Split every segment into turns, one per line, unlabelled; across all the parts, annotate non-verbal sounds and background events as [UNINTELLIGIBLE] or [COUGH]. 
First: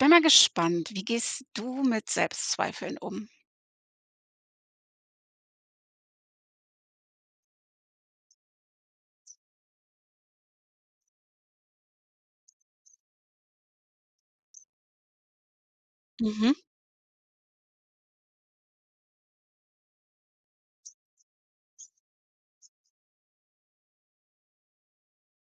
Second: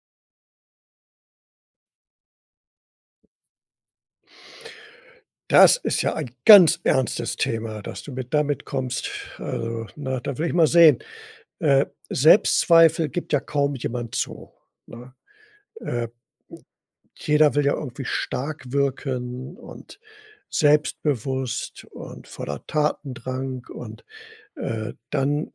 Ich bin mal gespannt, wie gehst du mit Selbstzweifeln um?
Das ist ja ein ganz ernstes Thema, dass du mir damit kommst. Also, ne? Da will ich mal sehen. Äh, Selbstzweifel gibt ja kaum jemand zu, ne? Äh,
Mhm.
jeder will ja irgendwie stark wirken und selbstbewusst und voller Tatendrang. Und, äh, dann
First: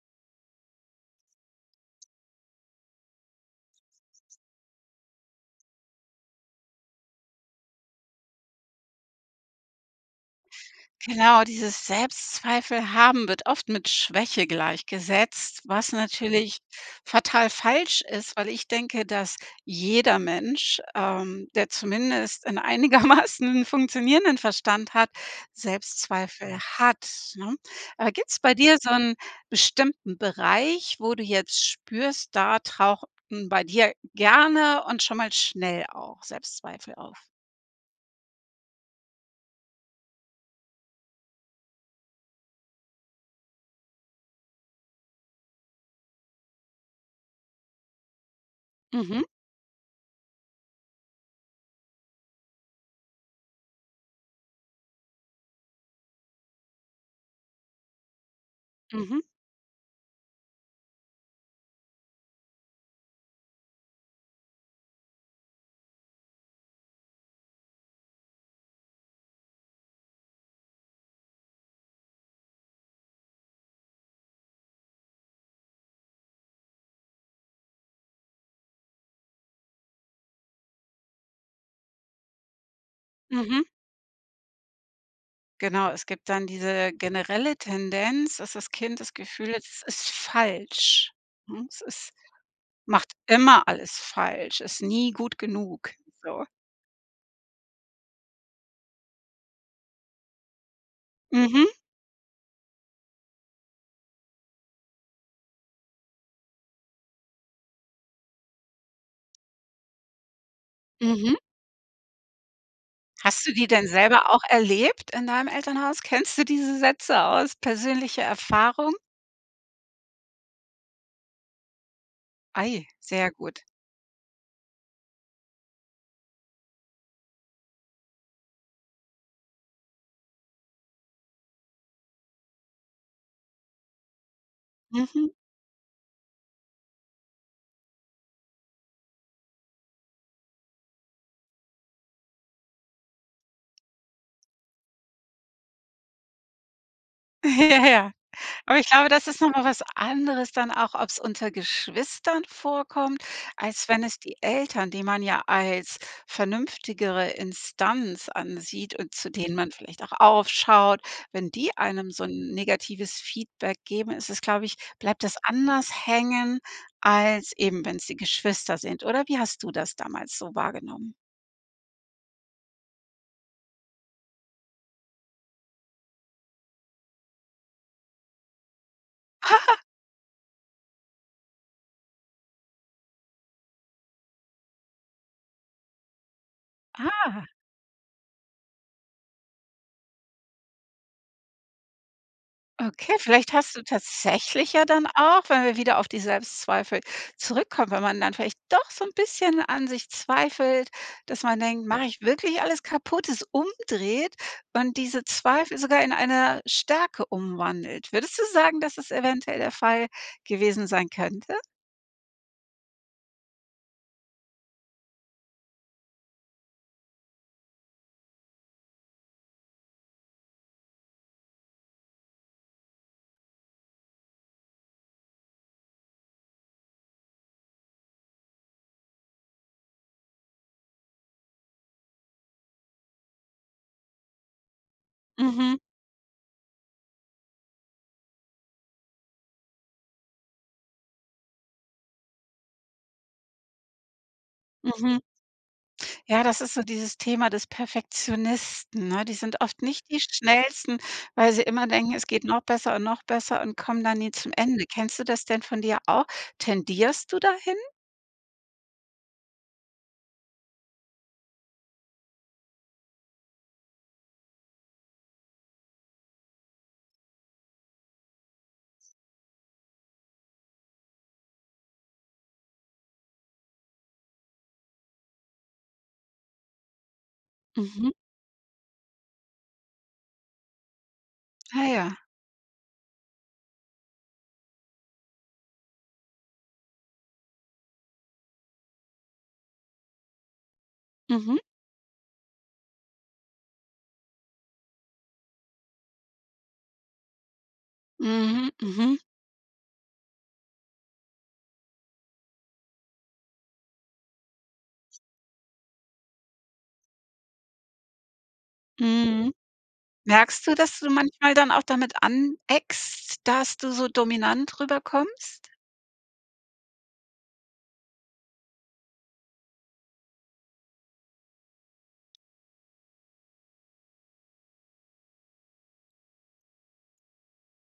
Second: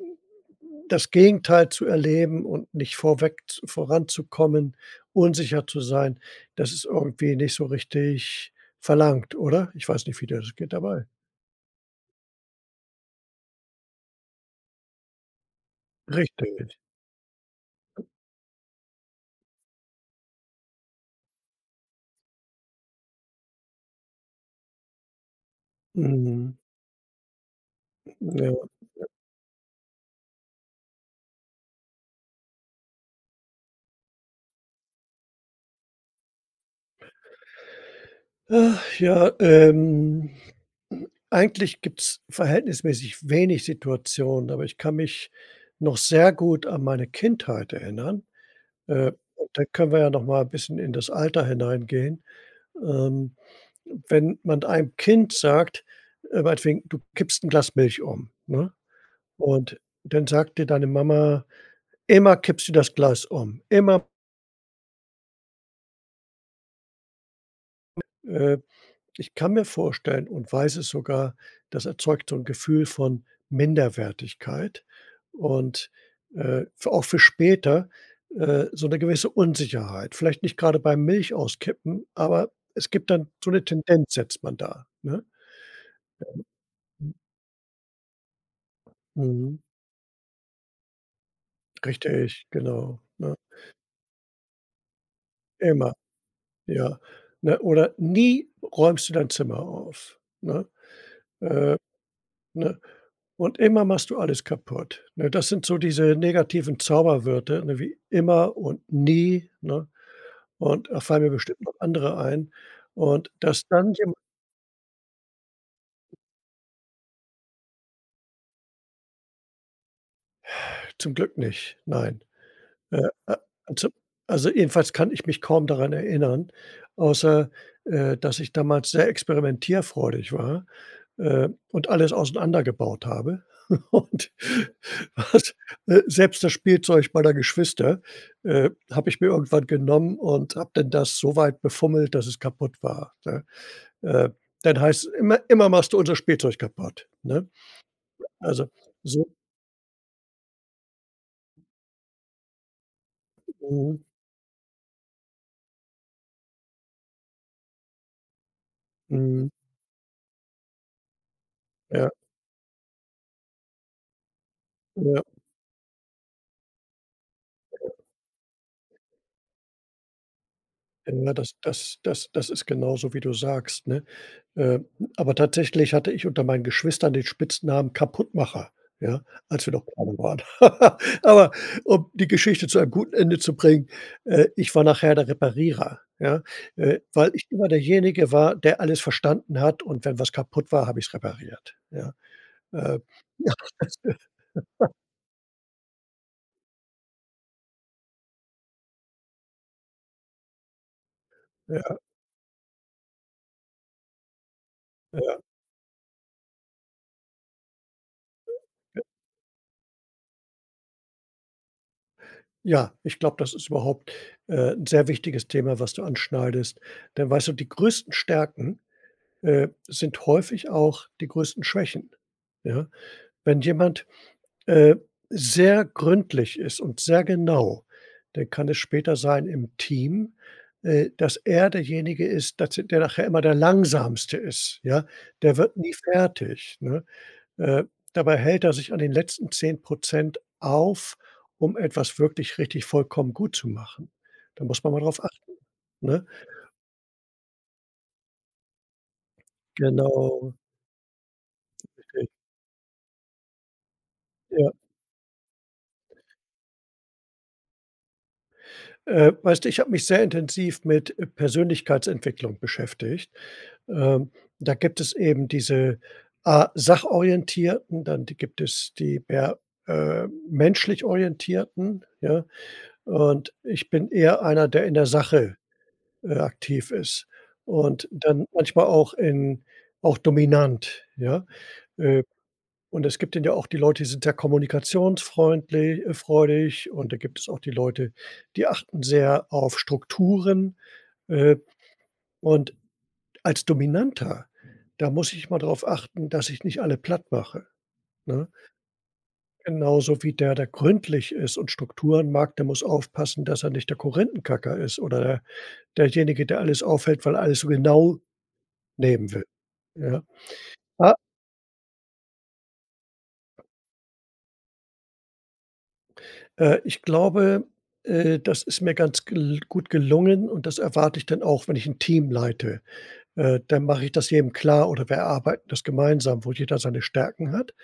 das Gegenteil zu erleben und nicht vorweg z voranzukommen, unsicher zu sein, dass es irgendwie nicht so richtig verlangt, oder? Ich weiß nicht, wie dir das geht dabei.
Genau, dieses Selbstzweifel haben wird oft mit Schwäche gleichgesetzt, was natürlich
Richtig.
fatal falsch ist, weil ich denke, dass jeder Mensch, ähm, der zumindest 'nen einigermaßen funktionierenden Verstand hat, Selbstzweifel
Mhm.
hat, ne? Aber gibt's
Ja.
bei dir so
[UNINTELLIGIBLE]
'n bestimmten Bereich, wo du jetzt spürst: Da tauchen bei dir gerne und schon mal schnell auch Selbstzweifel auf?
Ach ja, ähm. Eigentlich gibt's verhältnismäßig wenig Situationen, aber ich kann mich noch sehr gut an meine Kindheit erinnern. Äh,
Mhm.
da können wir ja noch mal 'n bisschen in das Alter hineingehen. Ähm, wenn man einem Kind sagt äh, meinetwegen, du kippst 'n Glas Milch um, ne?
Mhm.
Und dann sagt dir deine Mama: „Immer kippst du das Glas um, immer“ Äh, ich kann mir vorstellen und weiß es sogar, das erzeugt so 'n Gefühl von Minderwertigkeit, und, äh, f auch für später, äh, so 'ne gewisse Unsicherheit. Vielleicht nicht grade beim Milchauskippen, aber es gibt dann so 'ne
Mhm.
Tendenz setzt man da, ne?
Genau, es gibt dann diese generelle Tendenz, dass das Kind das Gefühl
Mhm.
ist, es ist falsch, ne? Es ist
Richtig, genau,
macht
ne?
immer alles falsch, ist nie gut genug,
Immer,
so.
ja, ne? Oder: „Nie räumst du dein Zimmer auf.“ Ne?
Mhm.
Äh, ne? Und: „Immer machst du alles kaputt.“ Ne? Das sind so diese negativen Zauberwörter, ne, wie immer und nie, ne? Und da fallen mir
Mhm.
bestimmt noch andere ein. Und
Hast du
das
die denn
dann jem
selber auch erlebt in deinem Elternhaus? Kennst du diese Sätze aus persönlicher Erfahrung?
Zum Glück nicht, nein.
Ei,
Äh,
sehr gut.
also also, jedenfalls kann ich mich kaum daran erinnern, außer, äh, dass ich damals sehr experimentierfreudig war, äh, und alles auseinander gebaut habe. [CHUCKLES] Und
Mhm.
was, äh, selbst das Spielzeug meiner Geschwister, äh, habe ich mir irgendwann genommen und habe dann das so weit befummelt, dass es kaputt war, ne? Äh, dann heißt es: „Immer immer machst du unser Spielzeug kaputt.“ Ne?
Ja, ja.
Also
Aber ich glaube, das
so
ist noch mal was anderes dann auch, ob's unter Geschwistern vorkommt, als
Mhm.
wenn es die Eltern, die man ja als vernünftigere Instanz ansieht und zu
Mhm.
denen man vielleicht auch aufschaut, wenn die
Ja.
einem so 'n negatives Feedback geben, ist es, glaube ich
Ja.
bleibt das anders hängen, als eben wenn's die Geschwister sind, oder wie hast du das damals so wahrgenommen?
Ja, das das das das ist genauso, wie du sagst, ne? Äh, aber tatsächlich hatte ich unter meinen Geschwistern den Spitznamen Kaputtmacher, ja, als wir
[LAUGHS]
noch kleiner waren. [LAUGHS] Aber, um die Geschichte zu einem guten Ende zu bringen, äh, ich war nachher der Reparierer, ja? Äh,
Ah.
weil ich
[CHUCKLES]
immer derjenige war, der alles verstanden hat und wenn was kaputt war, habe ich's repariert, ja. Äh.
Okay, vielleicht hast du tatsächlich ja
[LAUGHS]
dann auch, wenn wir wieder auf die Selbstzweifel zurückkommen, wenn man dann vielleicht doch so 'n bisschen an sich zweifelt, dass man denkt:
Ja.
„Mache ich wirklich alles kaputt?“, es umdreht und diese
Ja.
Zweifel sogar in eine Stärke umwandelt. Würdest du
Ja
sagen, dass
ja.
es eventuell der Fall gewesen sein könnte?
Ja, ich glaube, das ist überhaupt, äh, 'n sehr wichtiges Thema, was du anschneidest. Denn weißt du, die größten Stärken, äh, sind häufig auch die größten Schwächen, ja? Wenn jemand, äh, sehr gründlich ist und sehr genau, dann kann es später sein im Team, äh, dass er derjenige ist, das der nachher immer der Langsamste ist, ja? Der wird
Mhm.
nie fertig, ne? Äh, dabei hält er sich an den letzten 10 % auf, um etwas wirklich richtig vollkommen gut zu machen. Da muss man mal
Mhm.
drauf achten, ne?
Ja, das ist so dieses Thema des Perfektionisten, ne? Die sind oft nicht die
Genau.
Schnellsten, weil sie immer denken, es geht noch besser und noch besser und kommen dann nie zum
Ja.
Ende. Kennst du das denn von dir auch? Tendierst du dahin?
Äh, weißt du, ich habe mich sehr intensiv mit, äh, Persönlichkeitsentwicklung beschäftigt. Ähm, da gibt es eben diese A Sachorientierten, dann di gibt es die per äh, menschlich Orientierten, ja? Und ich bin eher einer, der in der Sache, äh, aktiv ist und
Mhm.
dann manchmal auch in auch dominant, ja?
Ah, ja.
Äh, und es gibt dann ja auch die Leute, die sind sehr kommunikationsfreundli äh, freudig, und da gibt es auch die Leute, die achten sehr auf Strukturen. Äh,
Mhm.
und als Dominanter, da muss ich mal darauf achten, dass ich nicht alle plattmache, ne?
Mhm, mhm.
Genauso wie der, der gründlich ist und Strukturen mag, der muss aufpassen, dass er nicht der Korinthenkacker ist oder derjenige, der alles aufhält, weil er alles so genau nehmen will,
Mhm,
ja?
merkst du, dass du
Ah
manchmal dann auch damit aneckst, dass du so dominant rüberkommst?
Äh, ich glaube, äh, das ist mir ganz gl gut gelungen und das erwarte ich dann auch, wenn ich 'n Team leite. Äh, dann mache ich das jedem klar oder wir erarbeiten das gemeinsam, wo jeder seine Stärken hat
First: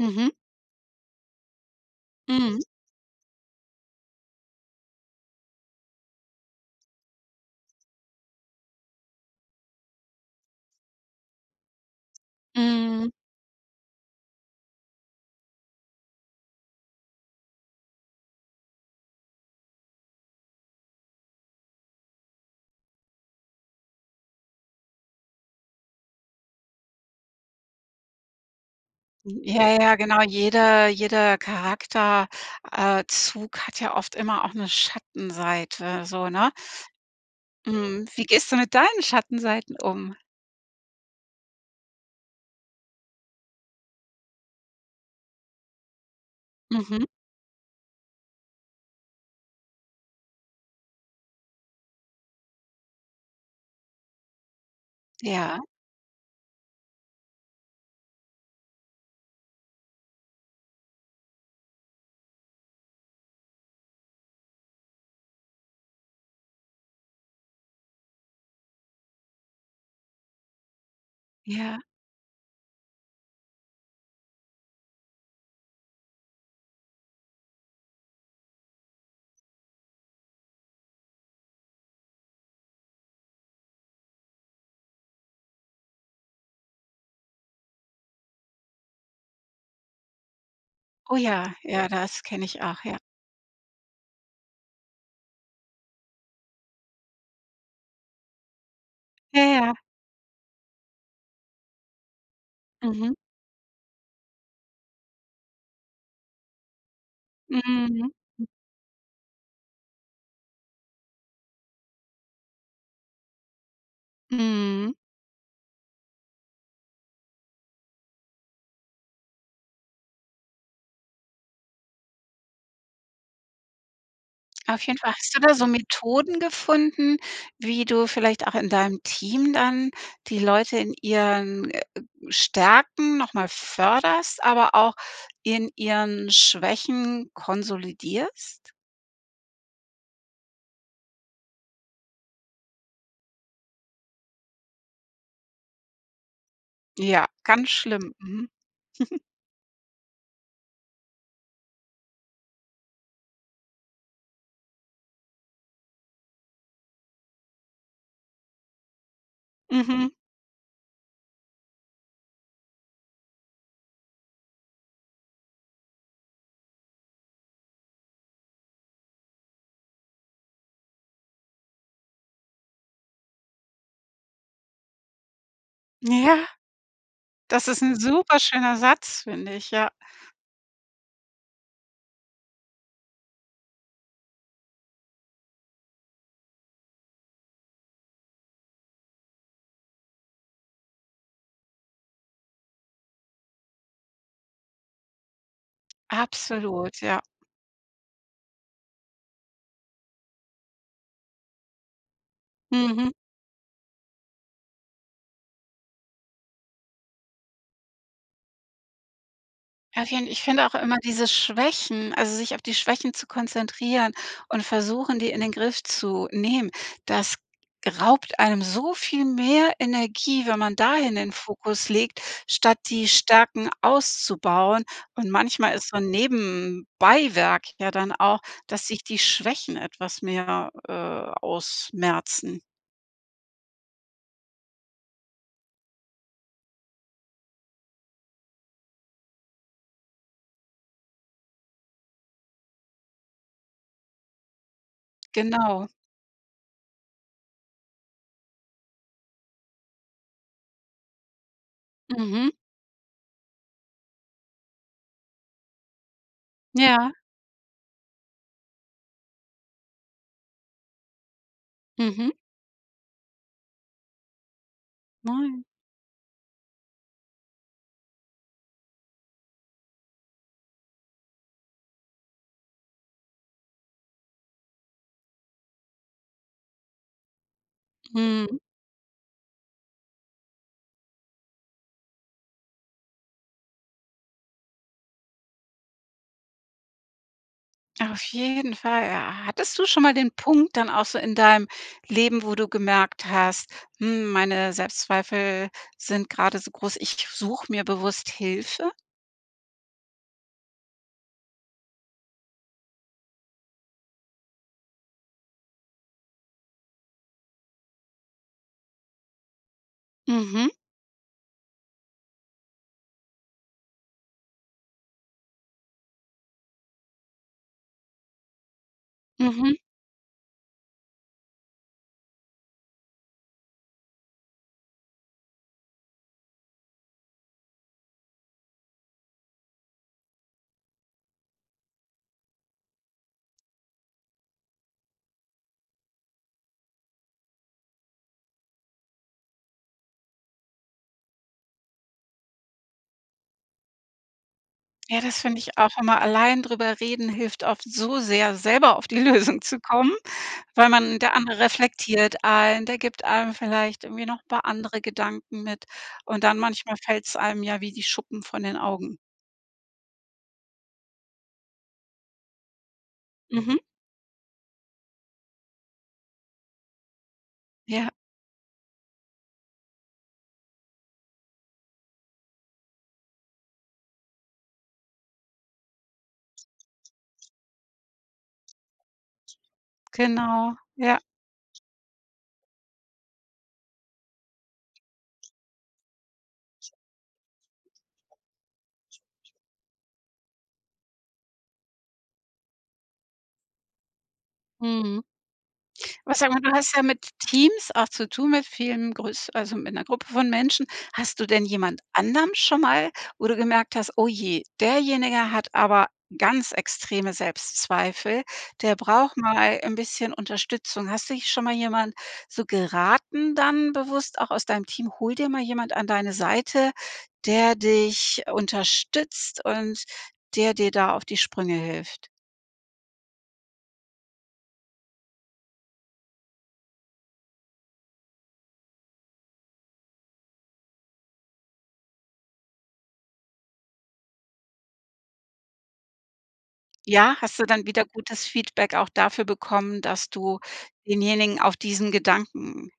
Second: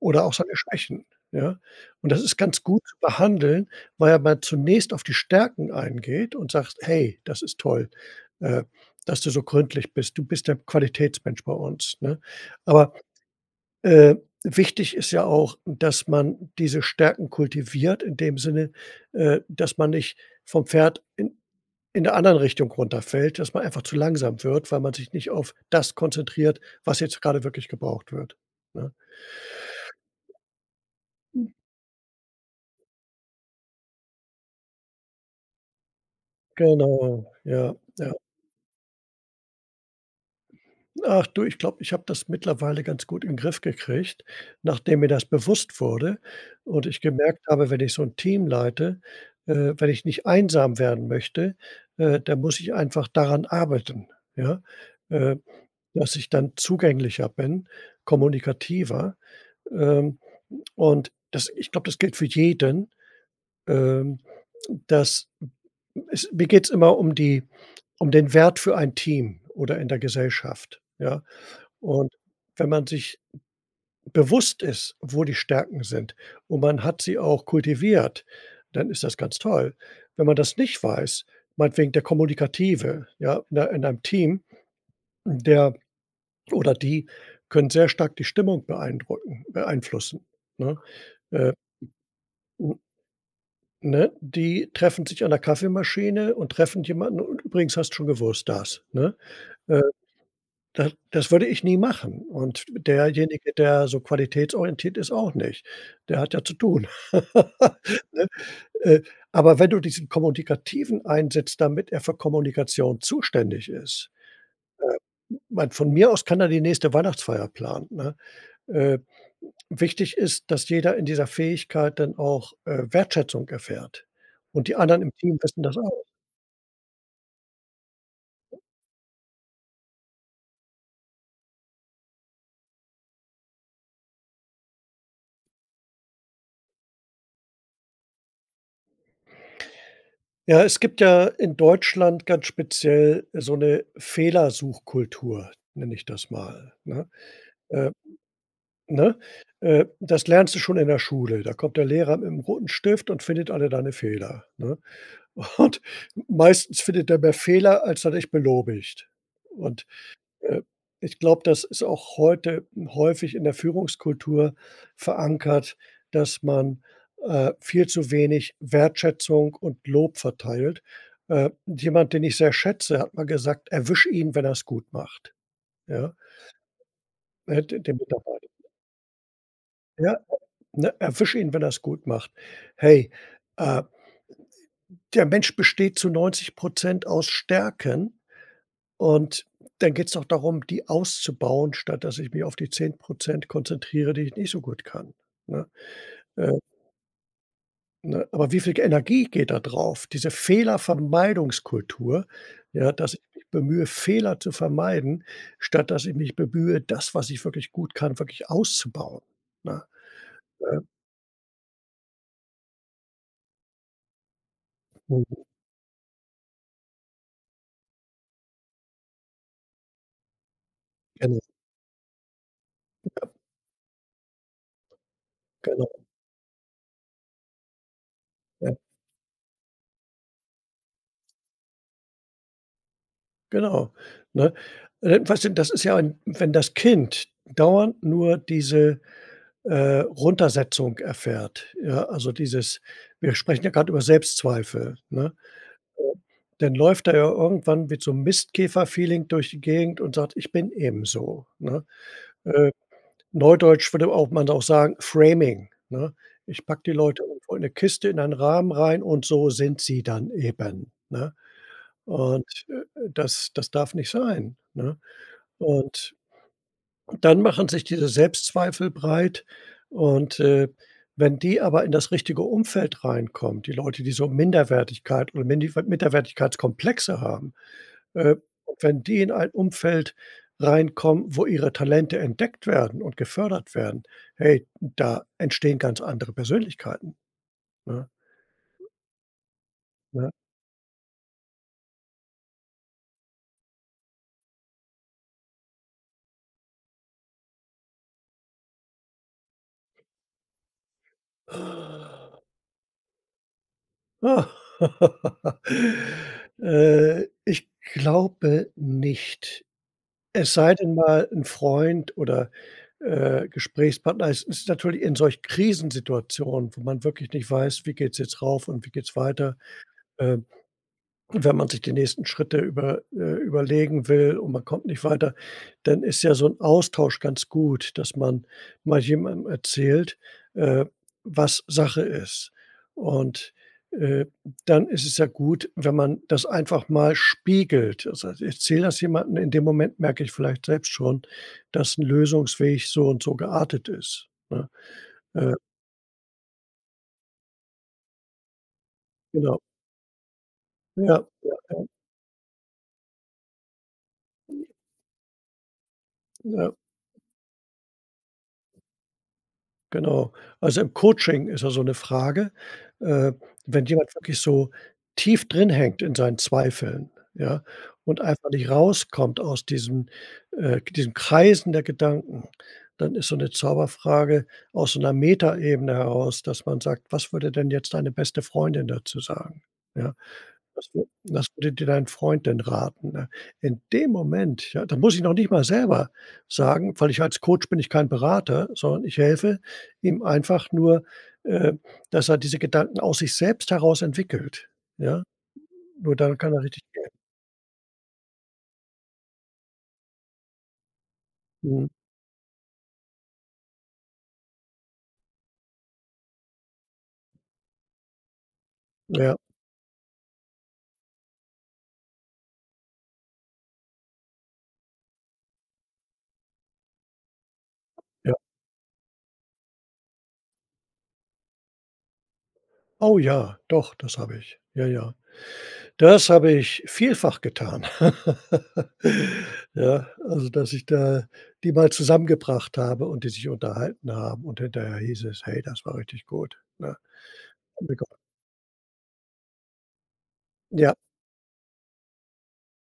oder auch seine Schwächen, ja? Und das ist
Mhm.
ganz gut [UNINTELLIGIBLE] behandeln, weil ja man zunächst auf die Stärken eingeht und sagst: „Hey, das ist toll, äh, dass du so gründlich bist. Du bist der Qualitätsmensch bei uns, ne?“ Aber,
Mhm.
äh, wichtig ist ja auch, dass man diese Stärken kultiviert in dem Sinne, äh, dass man nicht vom Pferd in in der anderen Richtung runterfällt, dass man einfach zu langsam wird, weil man sich nicht auf das konzentriert, was jetzt grade wirklich gebraucht wird, ne?
Hm. Ja, ja, genau. Jeder jeder Charakter äh, Zug hat ja oft immer auch 'ne Schattenseite so, ne?
Genau, ja,
Mhm.
ja.
Wie gehst du mit deinen Schattenseiten um?
Ach du, ich glaube, ich habe das mittlerweile ganz gut in Griff gekriegt, nachdem mir das bewusst wurde und ich
Mhm.
gemerkt habe, wenn ich so 'n Team leite äh, wenn ich nicht einsam werden möchte, äh, dann muss ich einfach daran arbeiten, ja? Äh,
Ja.
dass ich dann zugänglicher bin, kommunikativer. Ähm, und das ich glaube, das gilt für jeden, ähm, dass es mir geht's immer um die um den Wert für ein Team oder in der Gesellschaft, ja?
Ja.
Und wenn man sich bewusst ist, wo die Stärken sind und man hat sie auch kultiviert, dann ist das ganz toll. Wenn man das nicht weiß meinetwegen der Kommunikative, ja, in ein in einem Team, der, oder die können sehr stark die Stimmung beeindrucken beeinflussen, ne?
Oh
Äh,
ja, ja, das kenne ich
hm
auch, ja.
ne? Die treffen sich an der Kaffeemaschine und treffen jemanden: „Und übrigens hast du schon gewusst, dass“, ne?
Ja, ja.
Äh, das das würde ich nie machen. Und
Mhm.
derjenige, der so qualitätsorientiert ist, auch nicht, der hat ja zu tun. [LAUGHS]
Mhm.
Ne? Äh, aber wenn du diesen Kommunikativen einsetzt, damit er für Kommunikation zuständig ist
Mhm.
äh, meine, von mir aus kann er die nächste Weihnachtsfeier planen, ne? Äh, wichtig ist, dass jeder in dieser Fähigkeit dann auch, äh, Wertschätzung erfährt. Und die
Auf jeden
anderen im
Fall. Hast
Team
du da
wissen
so
das auch.
Methoden gefunden, wie du vielleicht auch in deinem Team dann die Leute in ihren, äh, Stärken noch mal förderst, aber auch in ihren Schwächen konsolidierst?
Ja, es gibt ja in Deutschland ganz speziell so 'ne Fehlersuchkultur, nenne ich das mal, ne?
Ja, ganz
Äh,
schlimm. Mhm.
ne?
[SNORTS]
Äh, das lernst du schon in der Schule. Da kommt der Lehrer mit 'nem roten Stift und findet alle deine Fehler, ne? Und meistens findet er mehr Fehler, als er dich belobigt. Und,
Mhm.
äh, ich glaube, das ist auch heute häufig in der Führungskultur verankert, dass man, äh, viel zu wenig Wertschätzung und Lob verteilt. Äh, jemand, den ich sehr schätze, hat mal gesagt: „Erwisch ihn, wenn er's gut macht“, ja?
Ja,
Er
das
hätte
ist 'n
dem
super
Mitarbeiter
schöner Satz, finde ich, ja.
Ja, [UNINTELLIGIBLE] ne, erwisch ihn, wenn er's gut macht. Hey, äh der Mensch besteht zu 90 % aus Stärken und dann geht's auch darum, die auszubauen, statt dass ich mich auf die 10 % konzentriere, die ich nicht so gut kann, ne? Äh
Absolut, ja.
Ne, aber wie viel ge Energie geht da drauf? Diese Fehlervermeidungskultur, ja,
Mhm.
dass ich mich bemühe, Fehler zu vermeiden, statt dass ich mich bemühe, das, was ich wirklich gut kann, wirklich auszubauen, ne?
Auf jeden ich finde auch
Äh
immer diese Schwächen, also, sich auf die Schwächen zu konzentrieren und versuchen, die in
[UNINTELLIGIBLE]
den Griff zu nehmen, das raubt einem so viel mehr Energie, wenn man dahin den
Genau.
Fokus legt, statt die
[UNINTELLIGIBLE]
Stärken auszubauen und manchmal ist
Genau.
so 'n Nebenbeiwerk ja dann auch,
Ja.
dass sich die Schwächen etwas mehr, äh, ausmerzen.
Genau, ne? Äh, weißt du, das ist ja ein wenn das Kind dauernd nur diese, äh, Runtersetzung erfährt, ja, also dieses wir sprechen ja grad über Selbstzweifel, ne?
Genau.
[UNINTELLIGIBLE] Dann läuft er ja irgendwann mit so 'n Mistkäfer Feeling durch die Gegend und sagt: „Ich bin eben so, ne?“
Mhm.
Äh, Neudeutsch würde auch man auch sagen, Framing, ne? Ich packe die
Ja.
Leute irgendwo in 'ne Kiste in einen Rahmen rein und so sind sie dann eben, ne?
Mhm.
Und, äh, das das darf nicht sein, ne?
Nein.
Und dann machen sich diese Selbstzweifel breit. Und, äh, wenn die aber in das richtige Umfeld reinkommt, die Leute, die so Minderwertigkeit und Minifa Minderwertigkeitskomplexe haben äh,
Mhm.
wenn die in ein Umfeld reinkommen, wo ihre Talente entdeckt werden und gefördert werden, hey, da entstehen ganz andere Persönlichkeiten, ne?
Auf jeden Fall, ja. Hattest du schon mal den
Ja.
Punkt dann auch so in deinem Leben, wo du gemerkt hast: „Hm, meine Selbstzweifel sind grade so groß, ich suche mir bewusst Hilfe?“
[LAUGHS] Äh, ich glaube nicht. Es
Mhm.
sei denn mal 'n Freund oder, äh, Gesprächspartner. Es ist natürlich in solchen Krisensituationen, wo man wirklich nicht weiß, wie geht's jetzt rauf und wie geht's weiter?
Mhm.
Ähm, und wenn man sich die nächsten Schritte über äh, überlegen will und man kommt nicht weiter, dann ist ja so 'n Austausch ganz gut, dass man mal jemandem erzählt, äh, was Sache ist. Und, äh, dann ist es ja gut, wenn man das einfach mal spiegelt. Also, das heißt, ich erzähl das jemanden. In dem Moment merke ich vielleicht selbst schon, dass 'n Lösungsweg so und so geartet ist, ne?
Ja, das
Äh
finde ich auch immer, allein drüber reden hilft oft so sehr, selber auf die
Genau.
Lösung zu kommen, weil
Ja,
man der andere
ja, ja.
reflektiert einen, der gibt einem vielleicht irgendwie noch 'n paar andere Gedanken mit und dann,
Ja.
manchmal fällt's einem ja wie die Schuppen von den Augen.
Genau. Also im Coaching ist ja so 'ne Frage. Äh,
Mhm.
wenn jemand wirklich so tief drinhängt in seinen Zweifeln, ja,
Ja.
und einfach nicht rauskommt aus diesem äh, diesem Kreisen der Gedanken, dann ist so 'ne Zauberfrage aus so 'ner Metaebene heraus, dass man sagt: „Was würde denn jetzt deine beste Freundin dazu sagen?“, ja?
Genau.
„Was wür
Ja.
was würde dir dein Freund denn raten?“, ne? In dem Moment, ja da muss ich noch nicht mal selber sagen, weil ich als Coach bin ich kein Berater, sondern ich helfe ihm einfach nur, ähm, dass er diese Gedanken aus sich selbst heraus entwickelt, ja?
Mhm.
Nur dann
[UNINTELLIGIBLE] Sag
kann
mal,
er
du
richtig
hast ja
[UNINTELLIGIBLE]
mit Teams auch zu tun, mit vielen größ also, mit 'ner Gruppe von Menschen. Hast du denn
Mhm.
jemand anderem schon mal, wo du gemerkt hast: „Oh je, derjenige hat aber ganz extreme Selbstzweifel, der braucht
Ja.
mal 'n bisschen Unterstützung.“ Hast dich schon mal jemand so geraten dann bewusst auch aus deinem Team: „Hol dir mal jemand an deine Seite, der
Ja.
dich unterstützt und der dir da auf die Sprünge hilft."?
Oh, ja, doch, das habe ich. Ja, ja. Das habe ich vielfach getan, [LAUGHS] ja. Also, dass ich da die mal zusammengebracht habe und die sich unterhalten haben. Und hinterher hieß es: „Hey, das war richtig gut“, ne?
Ja, hast du dann wieder
[UNINTELLIGIBLE]
gutes Feedback auch dafür bekommen, dass du
Ja.
denjenigen auf diesen Gedanken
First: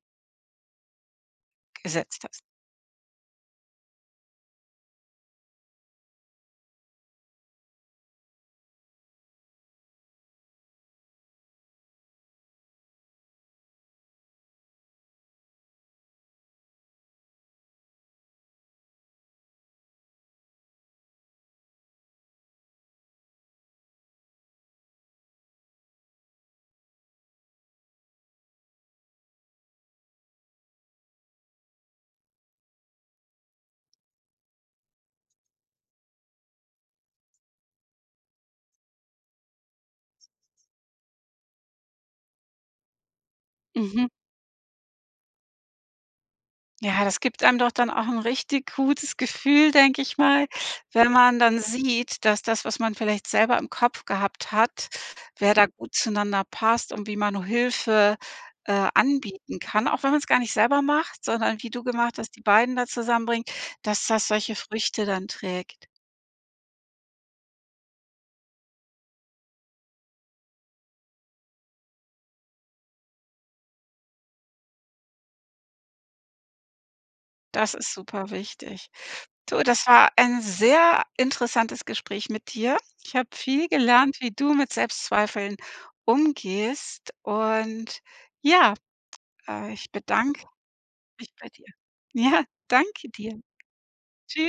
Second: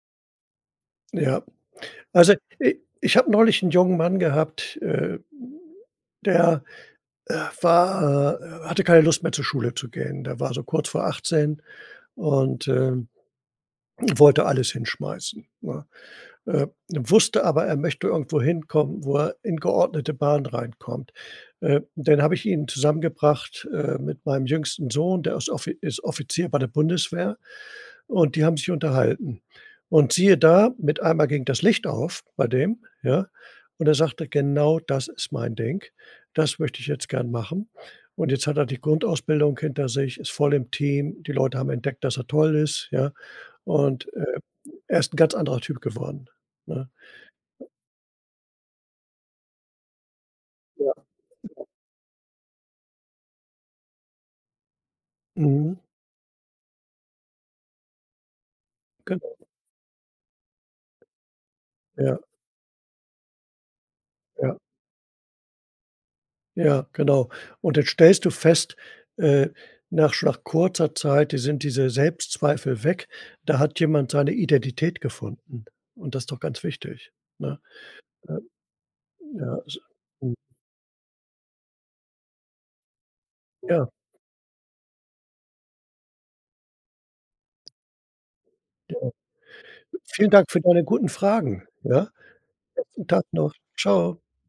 Ja.
gesetzt
Also,
hast?
i ich habe neulich 'n jungen Mann gehabt, äh, der, äh, war, äh hatte keine Lust mehr, zur Schule zu gehen. Der war so kurz vor 18 und, ähm, wollte alles hinschmeißen, ne? Äh, wusste aber, er möchte irgendwo hinkommen, wo er in geordnete Bahnen reinkommt. Äh, dann habe ich ihn zusammengebracht, äh, mit meinem jüngsten Sohn, der ist Offi ist Offizier bei der Bundeswehr und die haben sich unterhalten. Und siehe da, mit einmal ging das Licht auf bei dem, ja? Und er sagte, genau das ist mein Ding. Das möchte ich jetzt gern machen. Und jetzt hat er die Grundausbildung hinter sich, ist voll im Team. Die Leute haben entdeckt, dass er toll ist, ja? Und,
Mhm.
äh, er ist 'n ganz anderer Typ geworden, ne?
Ja, das gibt einem doch dann auch 'n richtig gutes Gefühl, denke ich mal,
Ja.
wenn man dann sieht, dass das, was man vielleicht selber im Kopf gehabt hat, wer da
Mhm.
gut zueinander passt und wie man Hilfe, äh,
Genau.
anbieten kann, auch wenn man's gar nicht selber macht, sondern wie du gemacht
Ja.
hast, die beiden da zusammenbringen, dass das solche
Ja.
Früchte dann trägt.
Ja, genau. Und jetzt stellst du fest, äh, nach schon nach kurzer Zeit, di sind diese Selbstzweifel weg. Da hat jemand seine Identität gefunden und das ist doch ganz wichtig, ne,
Das ist super
ne?
wichtig.
Ja,
Du,
also.
das war
[UNINTELLIGIBLE]
ein sehr interessantes Gespräch mit dir. Ich habe viel
Ja.
gelernt, wie du mit Selbstzweifeln umgehst und ja,
Genau.
äh, ich
Vielen
bedanke
Dank für deine guten
mich bei dir.
Fragen, ja.
Ja,
Besten
danke
Tag
dir.
noch. Tschau.
Tschüss.